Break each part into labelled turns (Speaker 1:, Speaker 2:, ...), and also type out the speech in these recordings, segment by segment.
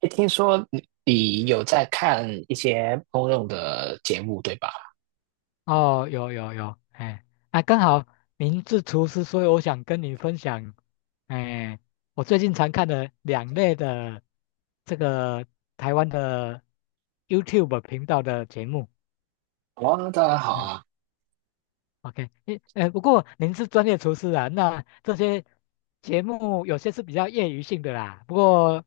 Speaker 1: 诶听说你有在看一些公用的节目，对吧？
Speaker 2: 哦，有有有，哎，啊，刚好您是厨师，所以我想跟你分享，哎，我最近常看的两类的这个台湾的 YouTube 频道的节目。
Speaker 1: 哦，当然好
Speaker 2: 嗯，
Speaker 1: 啊，
Speaker 2: OK，诶，不过您是专业厨师啊，那这些节目有些是比较业余性的啦，不过，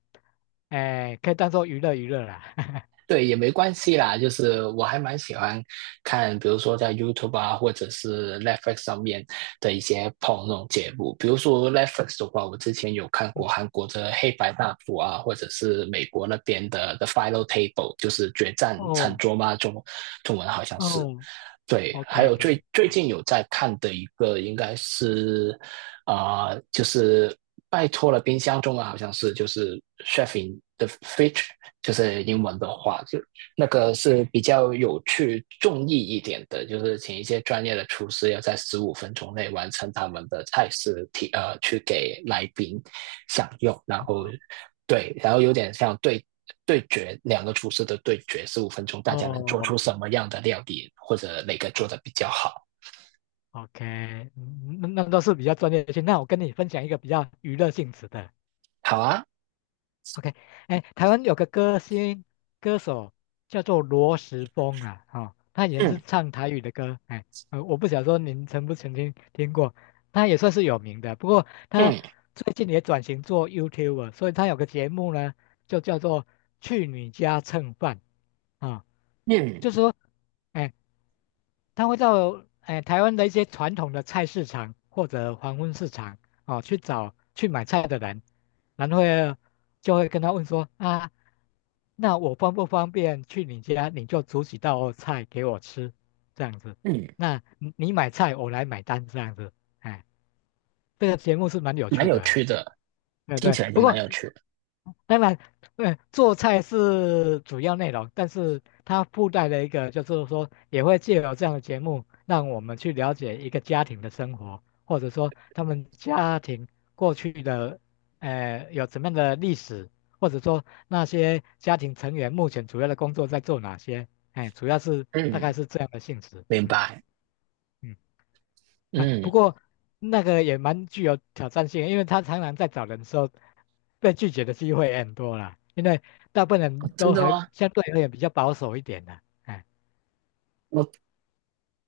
Speaker 2: 哎、可以当做娱乐娱乐啦。
Speaker 1: 对，也没关系啦。就是我还蛮喜欢看，比如说在 YouTube 啊，或者是 Netflix 上面的一些那种节目。比如说 Netflix 的话，我之前有看过
Speaker 2: 嗯
Speaker 1: 韩国的《黑白大谱》啊，或者是美国那边的《The Final Table》，就是《决战餐
Speaker 2: 哦
Speaker 1: 桌》嘛，中文好像是。
Speaker 2: 哦
Speaker 1: 对，还
Speaker 2: ，OK
Speaker 1: 有
Speaker 2: OK，
Speaker 1: 最最
Speaker 2: 啊，
Speaker 1: 近有在看的一个应该是就是拜托了冰箱，中文好像是就是 chef in the fridge，就是英文的话，就那个是比较有趣、重意一点的，就是请一些专业的厨师要在十五分钟内完成他们的菜式去给来宾享用，然后
Speaker 2: 哦
Speaker 1: 对，然后有点像对决两个厨师的对决，十五分钟大家能做出
Speaker 2: 哦，
Speaker 1: 什么样的料理，或者哪个做的比较好。
Speaker 2: OK，嗯那都是比较专业性。那我跟你分享一个比较娱乐性质的。
Speaker 1: 好啊，
Speaker 2: OK，哎，台湾有个歌手叫做罗时丰啦，哦，他以前是
Speaker 1: 嗯
Speaker 2: 唱台语的歌，哎，我不想说您曾不曾经听过，他也算是有名的。不过他
Speaker 1: 嗯
Speaker 2: 最近也转型做 YouTuber，所以他有个节目呢，就叫做《去你家蹭饭》啊、
Speaker 1: 嗯
Speaker 2: 就是说。哎，他会到哎台湾的一些传统的菜市场或者黄昏市场哦去找去买菜的人，然后就会跟他问说啊，那我方不方便去你家，你就煮几道菜给我吃，这样子。
Speaker 1: 嗯，
Speaker 2: 那你买菜，我来买单，这样子。哎，这个节目是蛮有
Speaker 1: 蛮
Speaker 2: 趣
Speaker 1: 有
Speaker 2: 的
Speaker 1: 趣
Speaker 2: 啊，
Speaker 1: 的，
Speaker 2: 对
Speaker 1: 听
Speaker 2: 对。
Speaker 1: 起来就
Speaker 2: 不
Speaker 1: 蛮
Speaker 2: 过
Speaker 1: 有趣的。
Speaker 2: 当然，做菜是主要内容，但是它附带了一个，就是说也会借由这样的节目，让我们去了解一个家庭的生活，或者说他们家庭过去的，有怎么样的历史，或者说那些家庭成员目前主要的工作在做哪些，哎，主要是大概
Speaker 1: 嗯，
Speaker 2: 是这样的性质，
Speaker 1: 明
Speaker 2: 嗯
Speaker 1: 白。
Speaker 2: 嗯。啊，不
Speaker 1: 嗯，
Speaker 2: 过那个也蛮具有挑战性的因为他常常在找人的时候，被拒绝的机会也很多啦。因为大部分人
Speaker 1: 真
Speaker 2: 都
Speaker 1: 的
Speaker 2: 还
Speaker 1: 吗？
Speaker 2: 相对而言比较保守一点的，哎，
Speaker 1: 我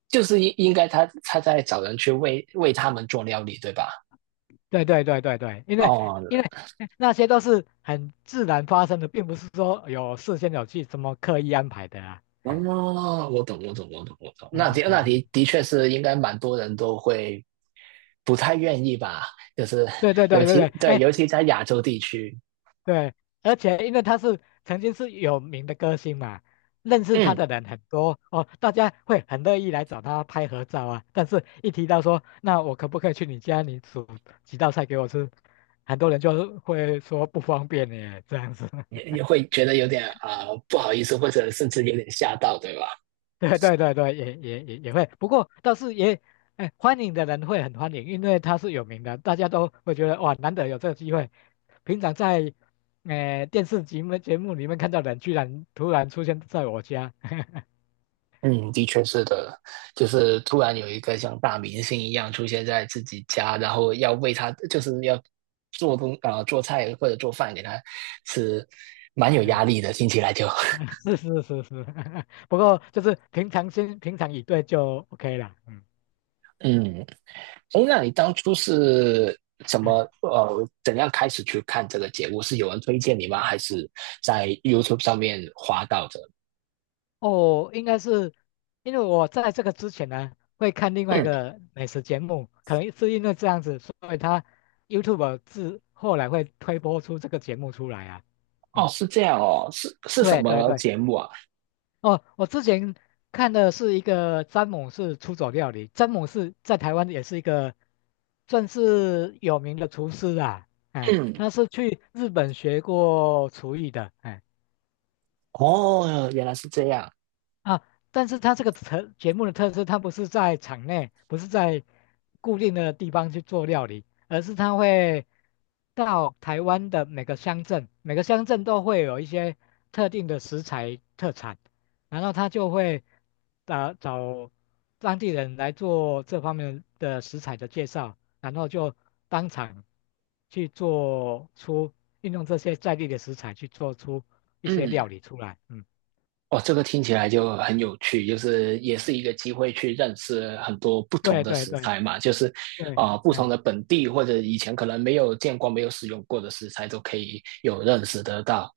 Speaker 1: 就是应该他在找人去为他们做料理，对吧？
Speaker 2: 对对对对对，因为
Speaker 1: 哦，
Speaker 2: 因为那些都是很自然发生的，并不是说有事先有去什么刻意安排的啊。哎，
Speaker 1: 哦，我懂，我懂，我懂，我懂。那
Speaker 2: 嗯
Speaker 1: 的那
Speaker 2: ，OK，OK
Speaker 1: 的的确是应该蛮多人都会不太愿意吧，就是
Speaker 2: 对对
Speaker 1: 尤
Speaker 2: 对对对，
Speaker 1: 其对，
Speaker 2: 哎、
Speaker 1: 尤其在亚洲地区，
Speaker 2: 对，而且因为他是曾经是有名的歌星嘛，认识他
Speaker 1: 嗯，
Speaker 2: 的人很多哦，大家会很乐意来找他拍合照啊。但是，一提到说，那我可不可以去你家，你煮几道菜给我吃，很多人就会说不方便耶，这样子。
Speaker 1: 也 也会觉得有点不好意思，或者甚至有点吓到，对吧？
Speaker 2: 对对对对，也会，不过倒是也，哎，欢迎的人会很欢迎，因为他是有名的，大家都会觉得哇，难得有这个机会。平常在，电视节目里面看到的人，居然突然出现在我家。
Speaker 1: 嗯，的确是的，就是突然有一个像大明星一样出现在自己家，然后要为他，就是要做东做菜或者做饭给他吃，蛮有压
Speaker 2: 嗯，
Speaker 1: 力的，听起来就。
Speaker 2: 是是是是，不过就是平常心、平常以对就 OK 了。嗯
Speaker 1: 嗯，哎，那你当初是怎
Speaker 2: 嗯，
Speaker 1: 么怎样开始去看这个节目？是有人推荐你吗？还是在 YouTube 上面滑到的？
Speaker 2: 哦，应该是因为我在这个之前呢，会看另外一
Speaker 1: 嗯，
Speaker 2: 个美食节目，可能是因为这样子，所以他 YouTube 自后来会推播出这个节目出来啊。
Speaker 1: 哦，
Speaker 2: 嗯，
Speaker 1: 是这样哦，是什
Speaker 2: 对对
Speaker 1: 么
Speaker 2: 对，
Speaker 1: 节目啊？
Speaker 2: 哦，我之前看的是一个詹姆士出走料理，詹姆士在台湾也是一个算是有名的厨师啊，哎，
Speaker 1: 嗯，
Speaker 2: 他是去日本学过厨艺的，哎。
Speaker 1: 哦，原来是这样。
Speaker 2: 啊，但是它这个节目的特色，它不是在场内，不是在固定的地方去做料理，而是它会到台湾的每个乡镇，每个乡镇都会有一些特定的食材特产，然后他就会啊找当地人来做这方面的食材的介绍，然后就当场去做出运用这些在地的食材去做出一些
Speaker 1: 嗯。
Speaker 2: 料理出来，嗯。
Speaker 1: 哦，这个听起来就很有趣，就是也是一个机会去认识很多不同
Speaker 2: 对
Speaker 1: 的
Speaker 2: 对
Speaker 1: 食
Speaker 2: 对，
Speaker 1: 材嘛，就是
Speaker 2: 对，
Speaker 1: 不同
Speaker 2: 哎，
Speaker 1: 的本地或者以前可能没有见过、没有使用过的食材都可以有认识得到。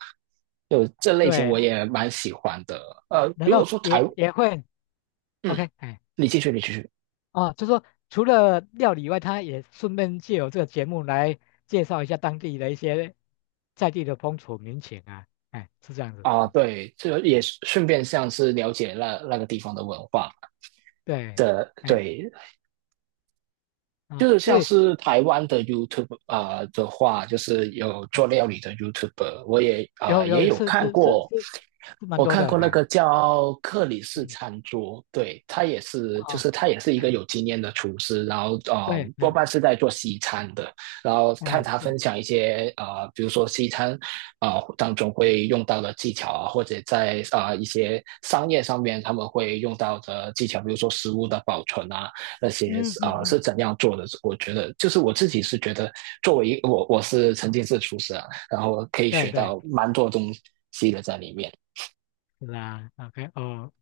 Speaker 1: 就这类型
Speaker 2: 对，
Speaker 1: 我也蛮喜欢的。呃，
Speaker 2: 然
Speaker 1: 如果
Speaker 2: 后
Speaker 1: 说台，
Speaker 2: 也会
Speaker 1: 嗯，
Speaker 2: ，OK，哎，
Speaker 1: 你继续，你继续。
Speaker 2: 哦，就说除了料理以外，他也顺便借由这个节目来介绍一下当地的一些在地的风土民情啊，哎，是这样子，
Speaker 1: 啊，
Speaker 2: 嗯
Speaker 1: 对，这也顺便像是了解那个地方的文化
Speaker 2: 对，
Speaker 1: 的，
Speaker 2: 哎，
Speaker 1: 对，
Speaker 2: 啊、
Speaker 1: 就是
Speaker 2: 所
Speaker 1: 像
Speaker 2: 以
Speaker 1: 是台湾的 YouTube 的话，就是有做
Speaker 2: 嗯
Speaker 1: 料理的 YouTuber，我也啊、
Speaker 2: 有
Speaker 1: 呃也
Speaker 2: 有
Speaker 1: 有
Speaker 2: 是
Speaker 1: 看
Speaker 2: 是是
Speaker 1: 过。
Speaker 2: 是是蛮
Speaker 1: 我
Speaker 2: 多
Speaker 1: 看
Speaker 2: 的，
Speaker 1: 过那
Speaker 2: 哎，
Speaker 1: 个叫克里斯
Speaker 2: 嗯，
Speaker 1: 餐桌，对，他也是，就
Speaker 2: 哦，
Speaker 1: 是他也是一个
Speaker 2: 嗯，
Speaker 1: 有经验的厨师，然后
Speaker 2: 对，
Speaker 1: 多
Speaker 2: 嗯，
Speaker 1: 半是在做西餐的，然后看
Speaker 2: 哎，
Speaker 1: 他
Speaker 2: 是，
Speaker 1: 分享一些比如说西餐当中会用到的技巧啊，或者在一些商业上面他们会用到的技巧，比如说食物的保存啊那些
Speaker 2: 嗯嗯
Speaker 1: 啊是
Speaker 2: 嗯，
Speaker 1: 怎样做的。我觉得就是我自己是觉得作为一我我是曾经是厨师啊，然后可以
Speaker 2: 对
Speaker 1: 学
Speaker 2: 对，
Speaker 1: 到蛮多东西的在里面，
Speaker 2: 是啊，OK，哦。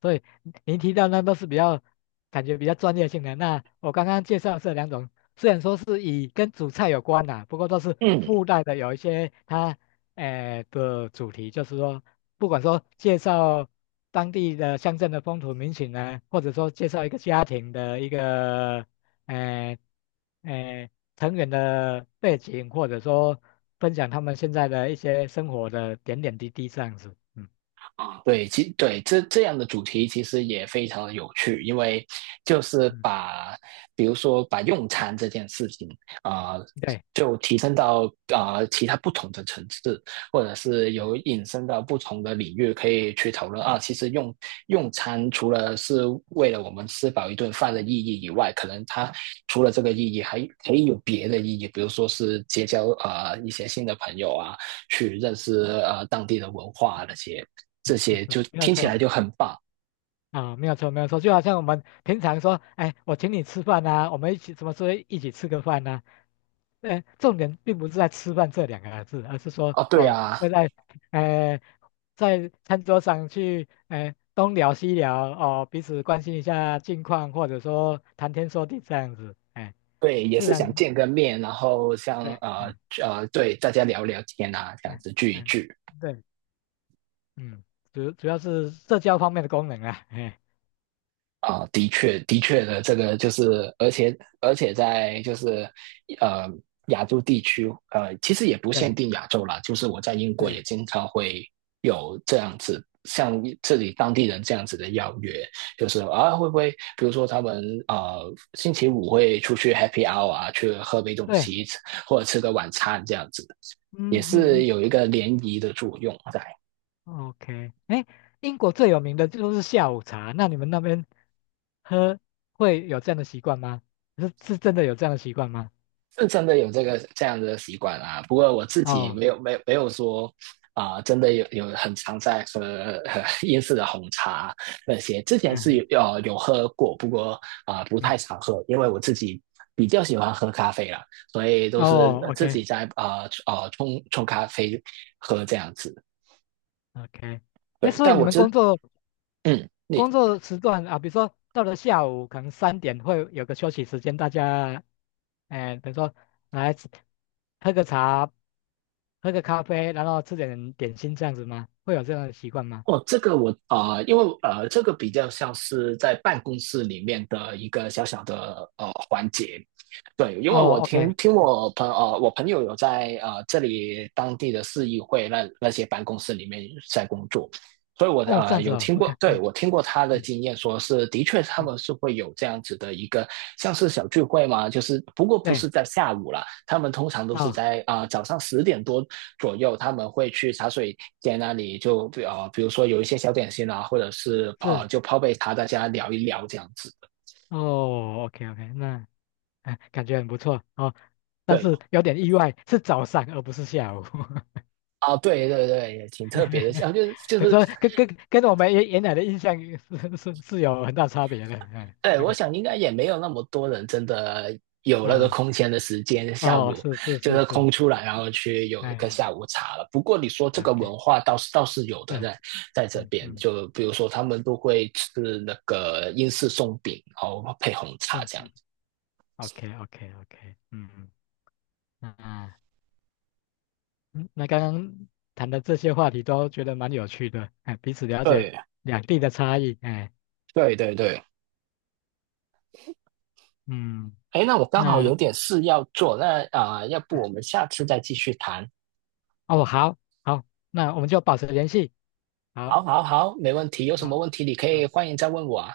Speaker 2: 所以您提到那都是感觉比较专业性的。那我刚刚介绍的这两种，虽然说是以跟主菜有关啦、不过都是
Speaker 1: 嗯。
Speaker 2: 附带的有一些它诶、的主题，就是说不管说介绍当地的乡镇的风土民情呢，或者说介绍一个家庭的一个诶诶、呃成员的背景，或者说分享他们现在的一些生活的点点滴滴这样子。嗯，
Speaker 1: 啊，对，其对这这样的主题其实也非常的有趣，因为就是
Speaker 2: 嗯，
Speaker 1: 把，比如说把用餐这件事情啊、呃
Speaker 2: 对，
Speaker 1: 就提升到其他不同的层次，或者是有引申到不同的领域可以去讨论啊。其实用餐除了是为了我们吃饱一顿饭的意义以外，可能它除了这个意义，还可以有别的意义，比如说是结交一些新的朋友啊，去认识当地的文化啊那些。这些，就
Speaker 2: 没有
Speaker 1: 听起
Speaker 2: 错。
Speaker 1: 来就很棒
Speaker 2: 啊，没有错，没有错，就好像我们平常说，哎，我请你吃饭呐、我们一起什么时候一起吃个饭呐、重点并不是在吃饭这两个字，而是说
Speaker 1: 哦。对
Speaker 2: 哦，
Speaker 1: 啊，
Speaker 2: 会在呃在餐桌上去东聊西聊哦，彼此关心一下近况，或者说谈天说地这样子，哎，
Speaker 1: 对，也
Speaker 2: 自
Speaker 1: 是想
Speaker 2: 然
Speaker 1: 见个面，然后，
Speaker 2: 对，嗯
Speaker 1: 对，大家聊聊天啊，这样
Speaker 2: 嗯
Speaker 1: 子聚一
Speaker 2: 嗯，
Speaker 1: 聚。
Speaker 2: 对，嗯，主要是社交方面的功能啊，哎，
Speaker 1: 啊，的确这个就是，而且在就是呃亚洲地区，其实也不限
Speaker 2: 对
Speaker 1: 定亚洲啦，就是我在英国也
Speaker 2: 对
Speaker 1: 经常会有这样子，像这里当地人这样子的邀约，就是啊，会不会比如说他们星期五会出去 happy hour 啊，去喝杯东
Speaker 2: 对，
Speaker 1: 西，或者吃个晚餐这样子，也
Speaker 2: 嗯嗯
Speaker 1: 是
Speaker 2: 嗯。
Speaker 1: 有一个联谊的作用在。
Speaker 2: OK，哎，英国最有名的就是下午茶，那你们那边喝会有这样的习惯吗？是真的有这样的习惯吗？
Speaker 1: 是真的有这样的习惯啊。不过我自己
Speaker 2: 哦，
Speaker 1: 没有说真的有很常在喝英式的红茶那些。之前
Speaker 2: 嗯
Speaker 1: 是
Speaker 2: 嗯，
Speaker 1: 有喝过，不过不
Speaker 2: 嗯
Speaker 1: 太常喝，因为我自己比较喜欢喝咖啡啦，所以都是
Speaker 2: 哦
Speaker 1: 自己
Speaker 2: ，OK
Speaker 1: 在冲咖啡喝这样子。
Speaker 2: OK，哎，
Speaker 1: 对，
Speaker 2: 所以
Speaker 1: 但
Speaker 2: 你
Speaker 1: 我
Speaker 2: 们
Speaker 1: 真
Speaker 2: 工作
Speaker 1: 嗯，
Speaker 2: 工作时段啊，比如说到了下午可能三点会有个休息时间，大家，哎，比如说来喝个茶，喝个咖啡，然后吃点点心这样子吗？会有这样的习惯吗？
Speaker 1: 哦，这个我因为这个比较像是在办公室里面的一个小小的环节，对，因为
Speaker 2: 哦
Speaker 1: 我听
Speaker 2: ，OK，
Speaker 1: 听
Speaker 2: 嗯，
Speaker 1: 我朋友有在这里当地的市议会那些办公室里面在工作，所以
Speaker 2: 哦，这样子
Speaker 1: 有
Speaker 2: 哦
Speaker 1: 听过，
Speaker 2: ，OK，
Speaker 1: 对，
Speaker 2: 嗯。
Speaker 1: 我听过他的
Speaker 2: 嗯
Speaker 1: 经验，说是的确他
Speaker 2: 嗯，
Speaker 1: 们是会有这样子的一个像是小聚会嘛，就是不过不是
Speaker 2: 对，
Speaker 1: 在下午啦，他们通常都是
Speaker 2: 哦，
Speaker 1: 在早上10点多左右，他们会去茶水间那里就比如说有一些小点心啊，或者是
Speaker 2: 是，
Speaker 1: 就泡杯茶，大家聊一聊这样子。
Speaker 2: 哦，OK OK，那、哎感觉很不错哦，但
Speaker 1: 对
Speaker 2: 是有点意外，是早上而不是下午，
Speaker 1: 啊，对对对，也挺特别的。啊，就是就
Speaker 2: 所以
Speaker 1: 是，
Speaker 2: 说跟我们原来的印象是有很大差别的，哎
Speaker 1: 对，我
Speaker 2: ，OK，
Speaker 1: 想应该也没有那么多人真的有那个
Speaker 2: 啊、
Speaker 1: 空闲的时间，下
Speaker 2: 哦，
Speaker 1: 午
Speaker 2: 是是
Speaker 1: 就
Speaker 2: 是
Speaker 1: 是空
Speaker 2: 是，
Speaker 1: 出来，然后去有一个
Speaker 2: 哎
Speaker 1: 下午茶了。不过你说这
Speaker 2: 哎
Speaker 1: 个
Speaker 2: ，OK，
Speaker 1: 文化倒是有的
Speaker 2: 对，
Speaker 1: 在，在这
Speaker 2: 嗯
Speaker 1: 边，
Speaker 2: 嗯，
Speaker 1: 就比如说他们都会吃那个英式松饼，然后配红
Speaker 2: 对
Speaker 1: 茶
Speaker 2: 嗯
Speaker 1: 这样
Speaker 2: 嗯对
Speaker 1: 子。
Speaker 2: o k OK OK，嗯嗯，那啊嗯那刚刚谈的这些话题都觉得蛮有趣的，哎，彼此了解
Speaker 1: 对
Speaker 2: 两地的差异，哎，
Speaker 1: 对对对。
Speaker 2: 嗯。
Speaker 1: 哎，那我刚好
Speaker 2: 那
Speaker 1: 有点事要做，那要不我们下次再继续谈？
Speaker 2: 哦，好，好，那我们就保持联系。好，
Speaker 1: 好，好，好，没问题。有什么
Speaker 2: 好，
Speaker 1: 问题你可以
Speaker 2: 好，
Speaker 1: 欢迎再问我啊。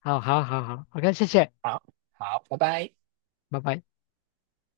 Speaker 2: 好，好，好，好，OK，谢谢，
Speaker 1: 好，好，拜拜。
Speaker 2: 拜拜。